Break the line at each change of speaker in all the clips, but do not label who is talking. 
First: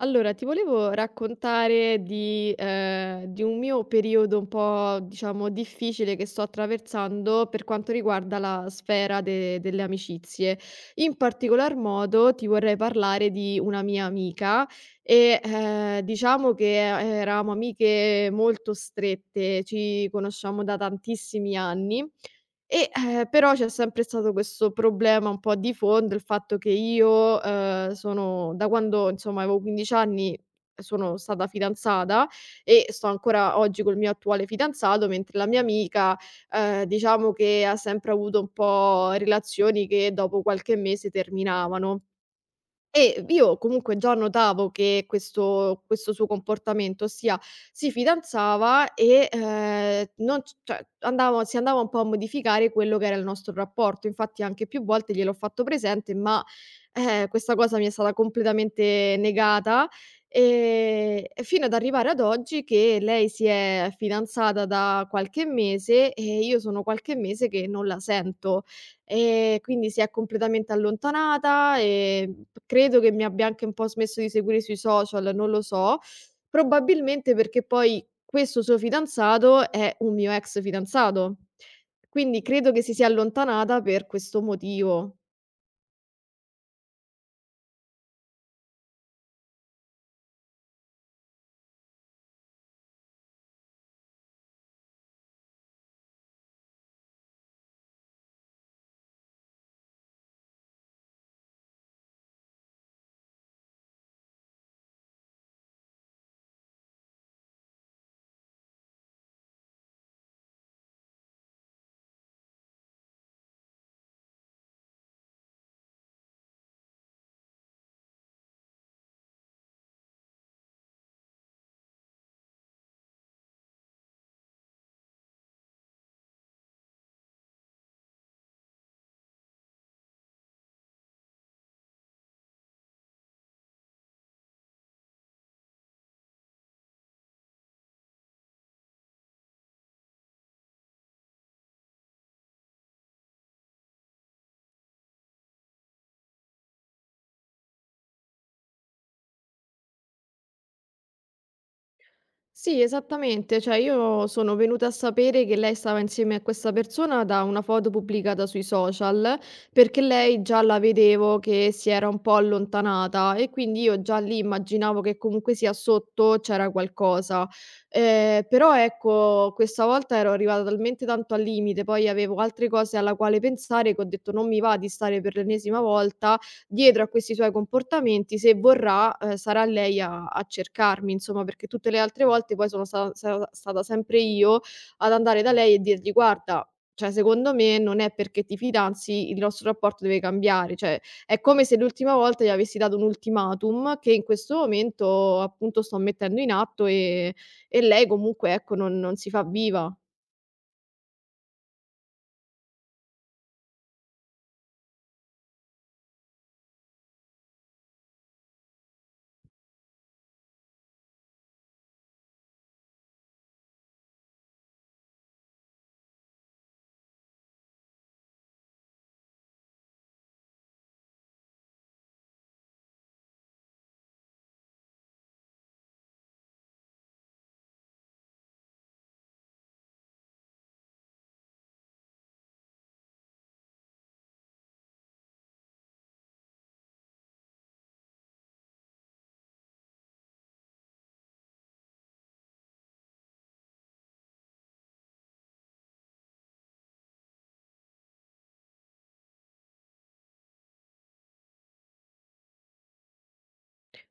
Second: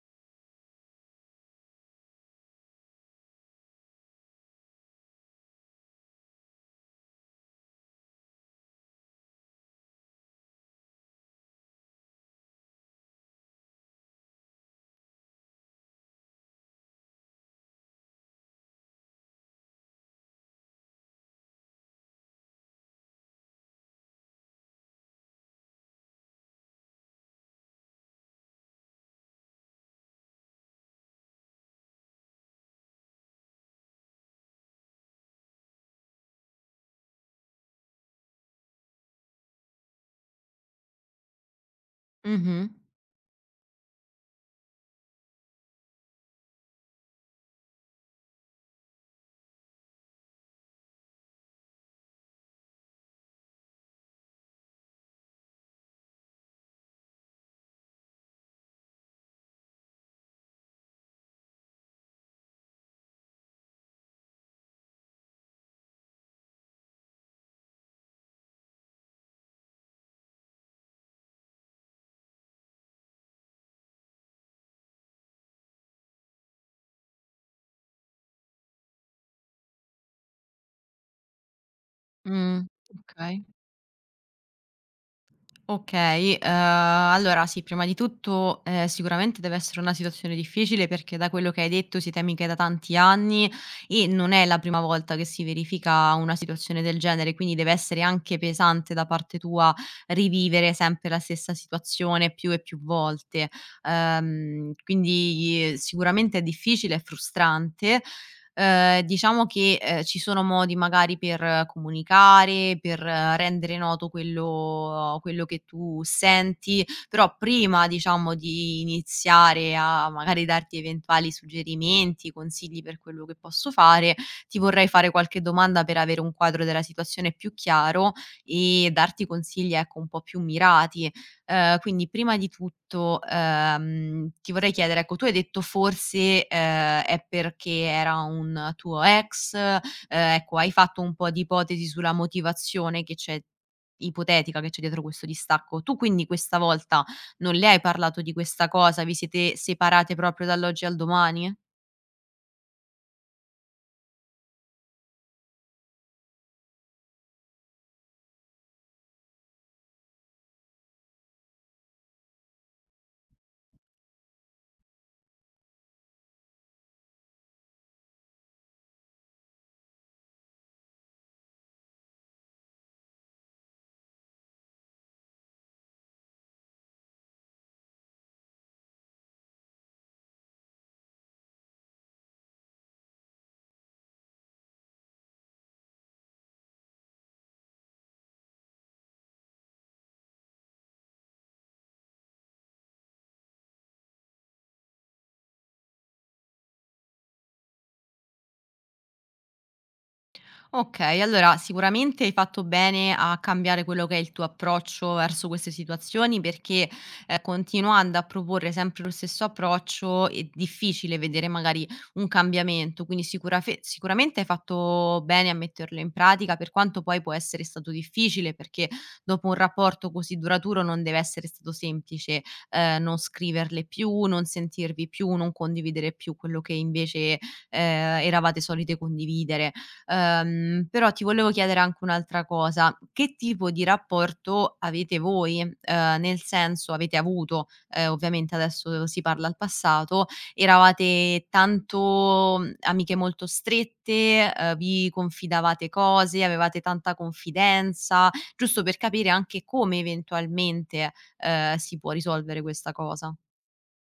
Allora, ti volevo raccontare di un mio periodo un po', diciamo, difficile che sto attraversando per quanto riguarda la sfera de delle amicizie. In particolar modo ti vorrei parlare di una mia amica e, diciamo che eravamo amiche molto strette, ci conosciamo da tantissimi anni e, però c'è sempre stato questo problema un po' di fondo, il fatto che io, sono da quando insomma avevo 15 anni sono stata fidanzata e sto ancora oggi col mio attuale fidanzato, mentre la mia amica, diciamo che ha sempre avuto un po' relazioni che dopo qualche mese terminavano.
Mh-mh.
E io comunque già notavo che questo suo comportamento, ossia si fidanzava e, non c cioè andava si andava un po' a modificare quello che era il nostro rapporto. Infatti anche più volte gliel'ho fatto presente, ma, questa cosa mi è stata completamente negata, ehm, e fino ad arrivare ad oggi che lei si è fidanzata da qualche mese e io sono qualche mese che non la sento. Quindi si è completamente allontanata, credo che mi abbia anche un po' smesso di seguire sui social, non lo so, probabilmente perché poi questo suo fidanzato è un mio ex fidanzato. Quindi
Mh.
credo che si sia
Okay.
allontanata per questo motivo.
Okay, allora sì, prima di tutto, sicuramente deve essere una situazione difficile perché da quello che hai detto siete amiche da tanti anni e non è la prima volta che si verifica una situazione del genere, quindi deve essere anche pesante da parte tua rivivere sempre la stessa situazione più e più volte. Quindi sicuramente è difficile, è frustrante. Diciamo che, ci sono modi magari per comunicare, per rendere noto quello che tu senti, però prima diciamo di iniziare a magari darti eventuali suggerimenti, consigli per quello che posso fare, ti vorrei fare qualche domanda per avere un quadro della situazione più chiaro e darti consigli, ecco, un po' più mirati. Quindi prima di tutto, ti vorrei chiedere, ecco, tu hai detto forse, è perché era un tuo ex, ecco, hai fatto un po' di ipotesi sulla motivazione che c'è ipotetica che c'è dietro questo distacco. Tu quindi questa volta non le hai parlato di questa cosa? Vi siete separate proprio dall'oggi al domani?
Sì, esattamente. Cioè, io sono venuta a sapere che lei stava insieme a questa persona da una foto pubblicata sui social, perché lei già la vedevo che si era un po' allontanata e quindi io già lì immaginavo che comunque sia sotto c'era qualcosa. Però ecco, questa volta ero arrivata talmente tanto al limite, poi avevo altre cose alla quale pensare che ho detto non mi va di stare per l'ennesima volta dietro a questi suoi comportamenti, se vorrà, sarà lei a cercarmi insomma, perché tutte le altre volte poi sono stata sempre io ad andare da lei e dirgli: "Guarda, cioè secondo me non è perché ti fidanzi, il nostro rapporto deve cambiare." Cioè, è come se l'ultima volta gli avessi dato un ultimatum che in questo momento appunto sto mettendo in atto, e lei comunque ecco non si fa viva.
Okay, allora sicuramente hai fatto bene a cambiare quello che è il tuo approccio verso queste situazioni perché, continuando a proporre sempre lo stesso approccio è difficile vedere magari un cambiamento, quindi sicuramente hai fatto bene a metterlo in pratica, per quanto poi può essere stato difficile perché dopo un rapporto così duraturo non deve essere stato semplice, non scriverle più, non sentirvi più, non condividere più quello che invece, eravate solite condividere. Però ti volevo chiedere anche un'altra cosa: che tipo di rapporto avete voi? Nel senso avete avuto, ovviamente adesso si parla al passato, eravate tanto mhmm, amiche molto strette, vi confidavate cose, avevate tanta confidenza? Giusto per capire anche come eventualmente, si può risolvere questa cosa.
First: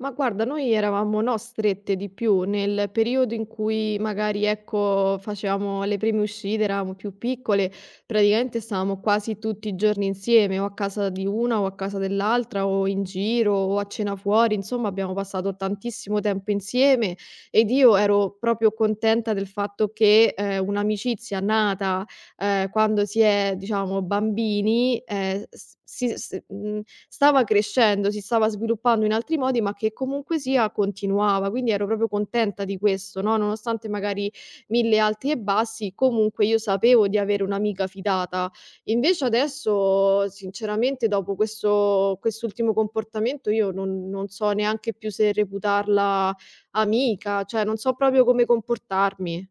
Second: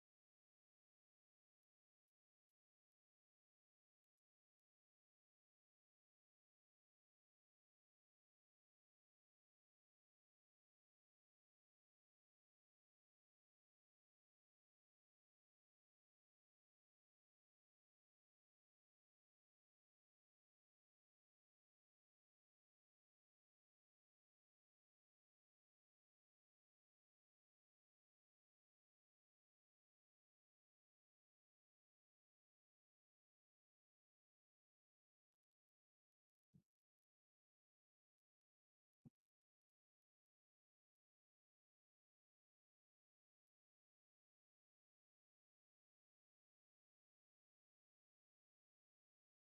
Ma guarda, noi eravamo no strette di più, nel periodo in cui magari, ecco, facevamo le prime uscite, eravamo più piccole, praticamente stavamo quasi tutti i giorni insieme, o a casa di una o a casa dell'altra, o in giro o a cena fuori, insomma abbiamo passato tantissimo tempo insieme ed io ero proprio contenta del fatto che, un'amicizia nata quando si è, diciamo, bambini, s si s mhmm, stava crescendo, si stava sviluppando in altri modi, ma che comunque sia continuava. Quindi ero proprio contenta di questo, no, nonostante magari 1000 alti e bassi, comunque io sapevo di avere un'amica fidata. Invece adesso sinceramente dopo questo quest'ultimo comportamento io non so neanche più se reputarla amica, cioè non so proprio come comportarmi.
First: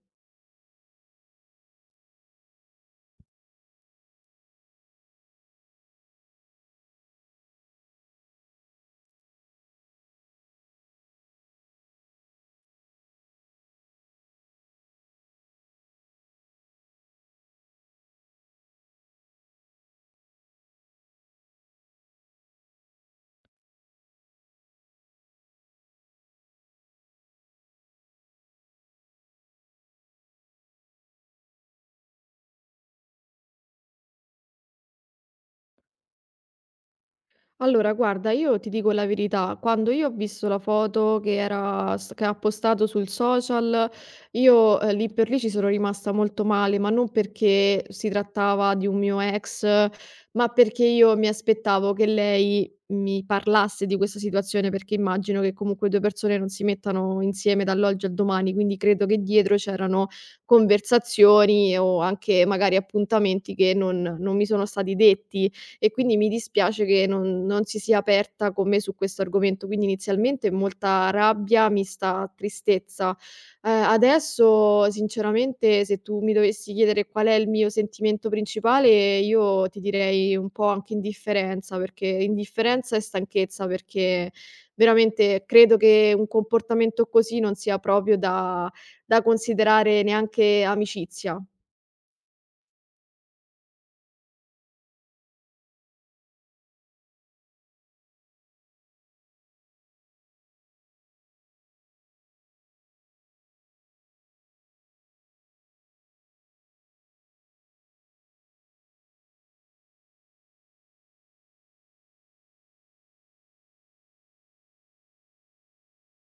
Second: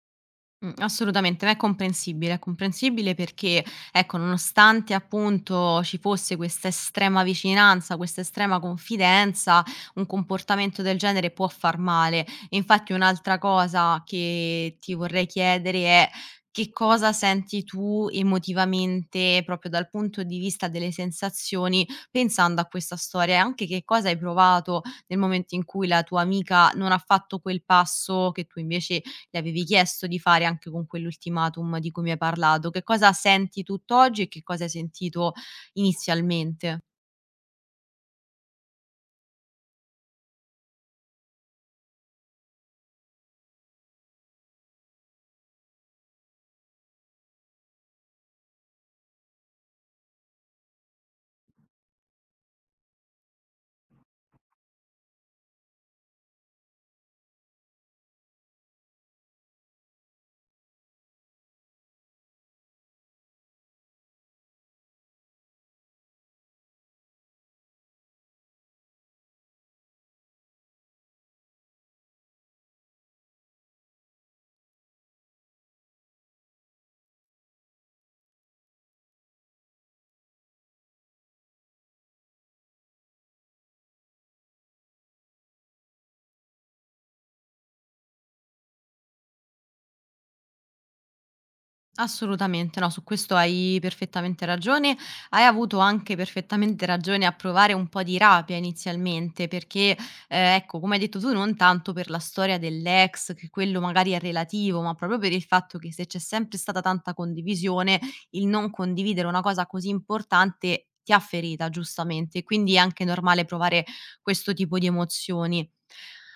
Assolutamente, ma è comprensibile perché, ecco, nonostante appunto ci fosse questa estrema vicinanza, questa estrema confidenza, un comportamento del genere può far male. Infatti un'altra cosa che ti vorrei chiedere è: che cosa senti tu emotivamente, proprio dal punto di vista delle sensazioni, pensando a questa storia? E anche che cosa hai provato nel momento in cui la tua amica non ha fatto quel passo che tu invece le avevi chiesto di fare anche con quell'ultimatum di cui mi hai parlato. Che cosa senti tutt'oggi e che cosa hai sentito inizialmente?
Allora, guarda, io ti dico la verità, quando io ho visto la foto che era s che ha postato sul social, io, lì per lì ci sono rimasta molto male, ma non perché si trattava di un mio ex, ma perché io mi aspettavo che lei mi parlasse di questa situazione, perché immagino che comunque 2 persone non si mettano insieme dall'oggi al domani, quindi credo che dietro c'erano conversazioni o anche magari appuntamenti che non mi sono stati detti e quindi mi dispiace che non si sia aperta con me su questo argomento. Quindi inizialmente molta rabbia mista tristezza. Adesso sinceramente se tu mi dovessi chiedere qual è il mio sentimento principale, io ti direi un po' anche indifferenza, perché indifferenza e stanchezza, perché veramente credo che un comportamento così non sia proprio da considerare neanche amicizia.
Assolutamente, no, su questo hai perfettamente ragione. Hai avuto anche perfettamente ragione a provare un po' di rabbia inizialmente, perché, ecco, come hai detto tu, non tanto per la storia dell'ex, che quello magari è relativo, ma proprio per il fatto che se c'è sempre stata tanta condivisione, il non condividere una cosa così importante ti ha ferita, giustamente. Quindi è anche normale provare questo tipo di emozioni.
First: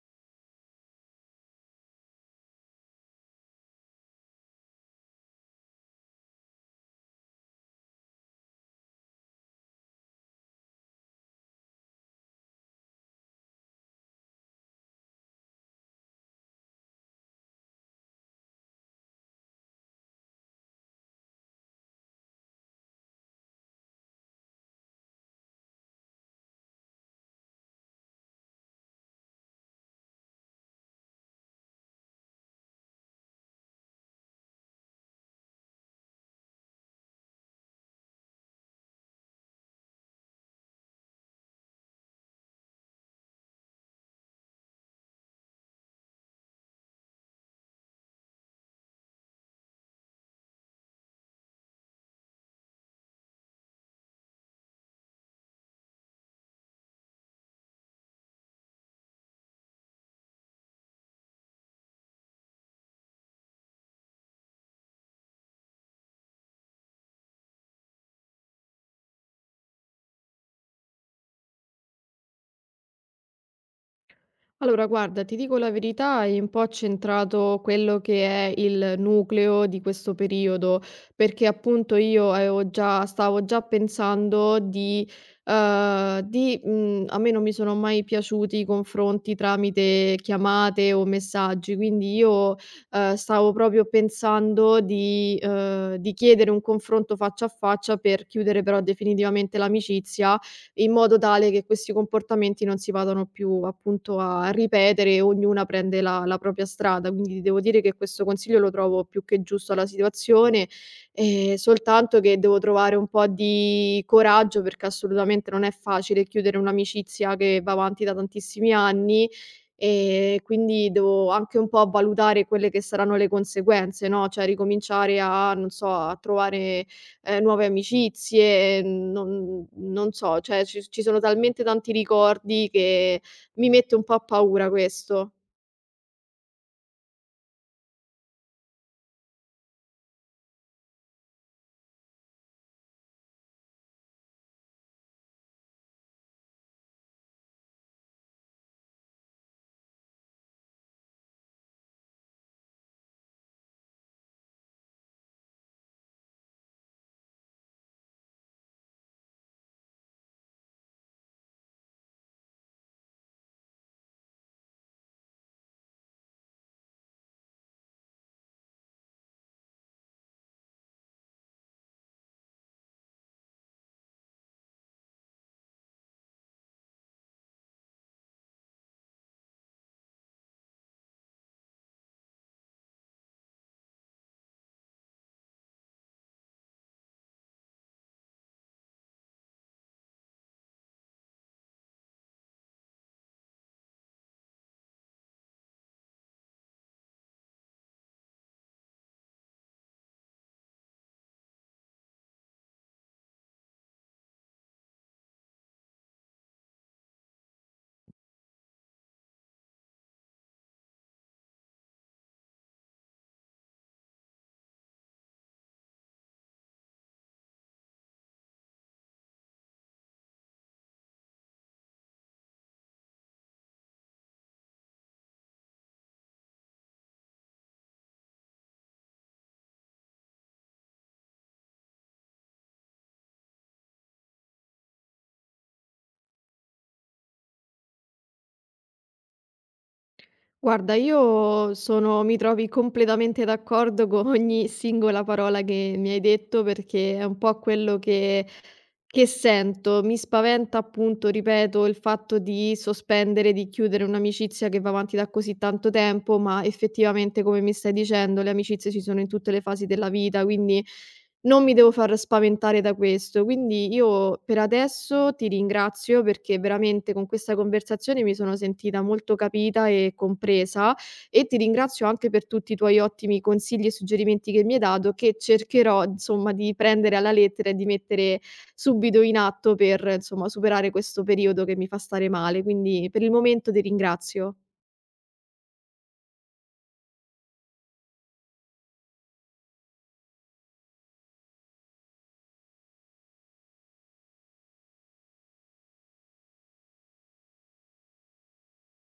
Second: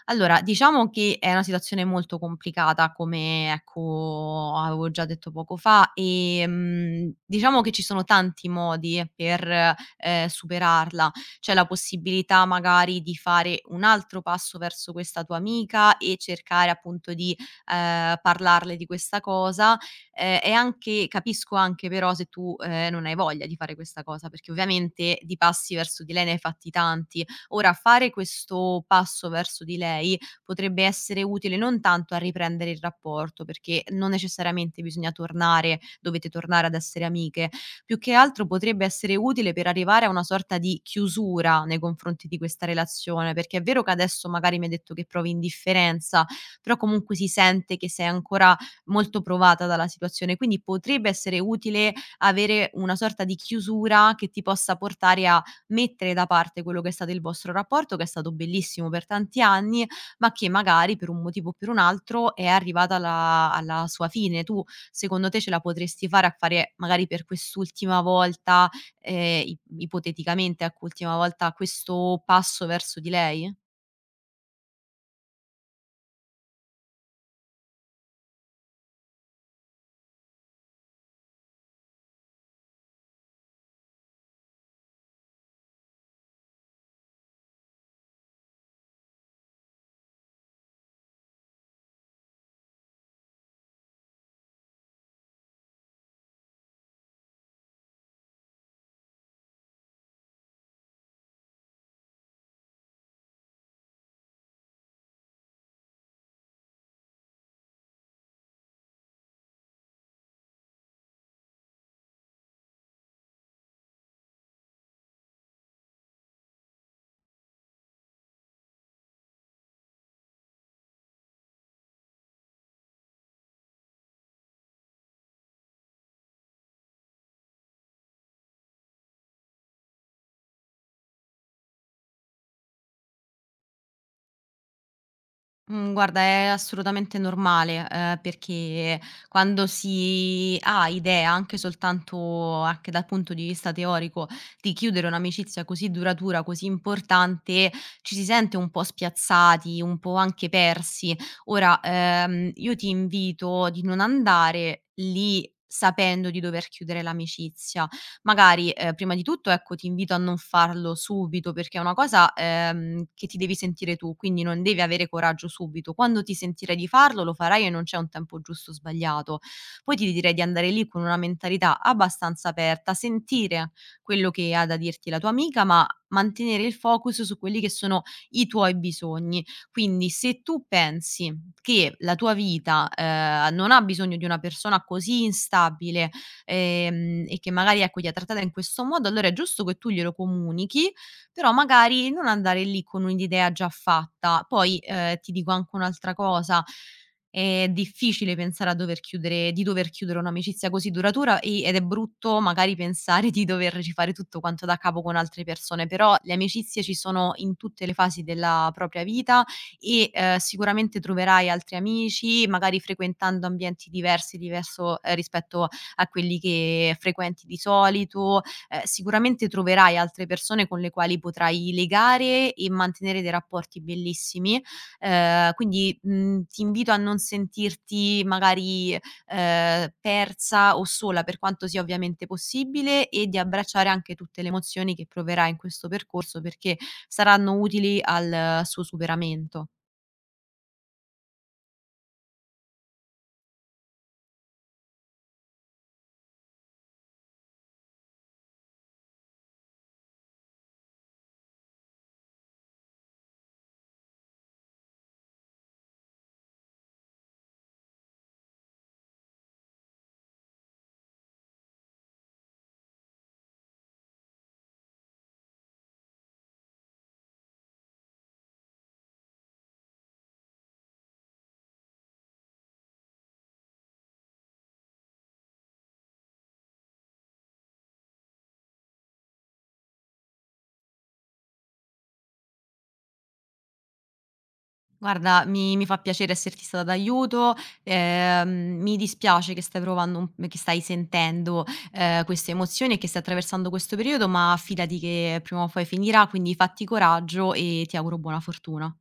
Allora, diciamo che è una situazione molto complicata come, ecco, avevo già detto poco fa. Diciamo che ci sono tanti modi per, superarla. C'è la possibilità magari di fare un altro passo verso questa tua amica e cercare appunto di, parlarle di questa cosa, e anche capisco anche però se tu, non hai voglia di fare questa cosa, perché ovviamente di passi verso di lei ne hai fatti tanti. Ora fare questo passo verso di lei potrebbe essere utile non tanto a riprendere il rapporto, perché non necessariamente bisogna tornare dovete tornare ad essere amiche, più che altro potrebbe essere utile per arrivare a una sorta di chiusura nei confronti di questa relazione, perché è vero che adesso magari mi hai detto che provi indifferenza, però comunque si sente che sei ancora molto provata dalla situazione, quindi potrebbe essere utile avere una sorta di chiusura che ti possa portare a mettere da parte quello che è stato il vostro rapporto, che è stato bellissimo per tanti anni, ma che magari per un motivo o per un altro è arrivata alla sua fine. Tu secondo te ce la potresti fare a fare magari per quest'ultima volta, i ipoteticamente ecco, ultima volta, questo passo verso di lei?
Allora, guarda, ti dico la verità, hai un po' accentrato quello che è il nucleo di questo periodo, perché appunto stavo già pensando di, mm, a me non mi sono mai piaciuti i confronti tramite chiamate o messaggi, quindi io, stavo proprio pensando di chiedere un confronto faccia a faccia per chiudere però definitivamente l'amicizia in modo tale che questi comportamenti non si vadano più appunto a ripetere e ognuna prende la propria strada. Quindi devo dire che questo consiglio lo trovo più che giusto alla situazione, soltanto che devo trovare un po' di coraggio, perché assolutamente non è facile chiudere un'amicizia che va avanti da tantissimi anni, quindi devo anche un po' valutare quelle che saranno le conseguenze, no, cioè ricominciare a non so, a trovare nuove amicizie, non so, cioè ci sono talmente tanti ricordi che mi mette un po' a paura questo.
Mhmm, guarda, è assolutamente normale, perché quando si ha idea, anche soltanto anche dal punto di vista teorico, di chiudere un'amicizia così duratura, così importante, ci si sente un po' spiazzati, un po' anche persi. Ora, io ti invito di non andare lì sapendo di dover chiudere l'amicizia, magari, prima di tutto, ecco, ti invito a non farlo subito perché è una cosa, che ti devi sentire tu, quindi non devi avere coraggio subito. Quando ti sentirai di farlo, lo farai e non c'è un tempo giusto o sbagliato. Poi ti direi di andare lì con una mentalità abbastanza aperta, sentire quello che ha da dirti la tua amica, ma mantenere il focus su quelli che sono i tuoi bisogni. Quindi se tu pensi che la tua vita, non ha bisogno di una persona così instabile, e che magari, ecco, gli ha trattata in questo modo, allora è giusto che tu glielo comunichi, però magari non andare lì con un'idea già fatta. Poi, ti dico anche un'altra cosa, è difficile pensare a dover chiudere di dover chiudere un'amicizia così duratura ed è brutto magari pensare di dover rifare tutto quanto da capo con altre persone, però le amicizie ci sono in tutte le fasi della propria vita e, sicuramente troverai altri amici, magari frequentando ambienti diverso, rispetto a quelli che frequenti di solito, sicuramente troverai altre persone con le quali potrai legare e mantenere dei rapporti bellissimi, quindi, mhmm, ti invito a non sentirti magari, persa o sola, per quanto sia ovviamente possibile, e di abbracciare anche tutte le emozioni che proverai in questo percorso, perché saranno utili al suo superamento.
Guarda, io sono mi trovi completamente d'accordo con ogni singola parola che mi hai detto, perché è un po' quello che sento. Mi spaventa appunto, ripeto, il fatto di sospendere, di chiudere un'amicizia che va avanti da così tanto tempo, ma effettivamente, come mi stai dicendo, le amicizie ci sono in tutte le fasi della vita, quindi non mi devo far spaventare da questo. Quindi io per adesso ti ringrazio perché veramente con questa conversazione mi sono sentita molto capita e compresa e ti ringrazio anche per tutti i tuoi ottimi consigli e suggerimenti che mi hai dato che cercherò insomma di prendere alla lettera e di mettere subito in atto per insomma superare questo periodo che mi fa stare male. Quindi per il momento ti ringrazio.
Guarda, mi fa piacere esserti stata d'aiuto. ehm, Mi dispiace che stai provando un che stai sentendo, queste emozioni e che stai attraversando questo periodo, ma fidati che prima o poi finirà, quindi fatti coraggio e ti auguro buona fortuna.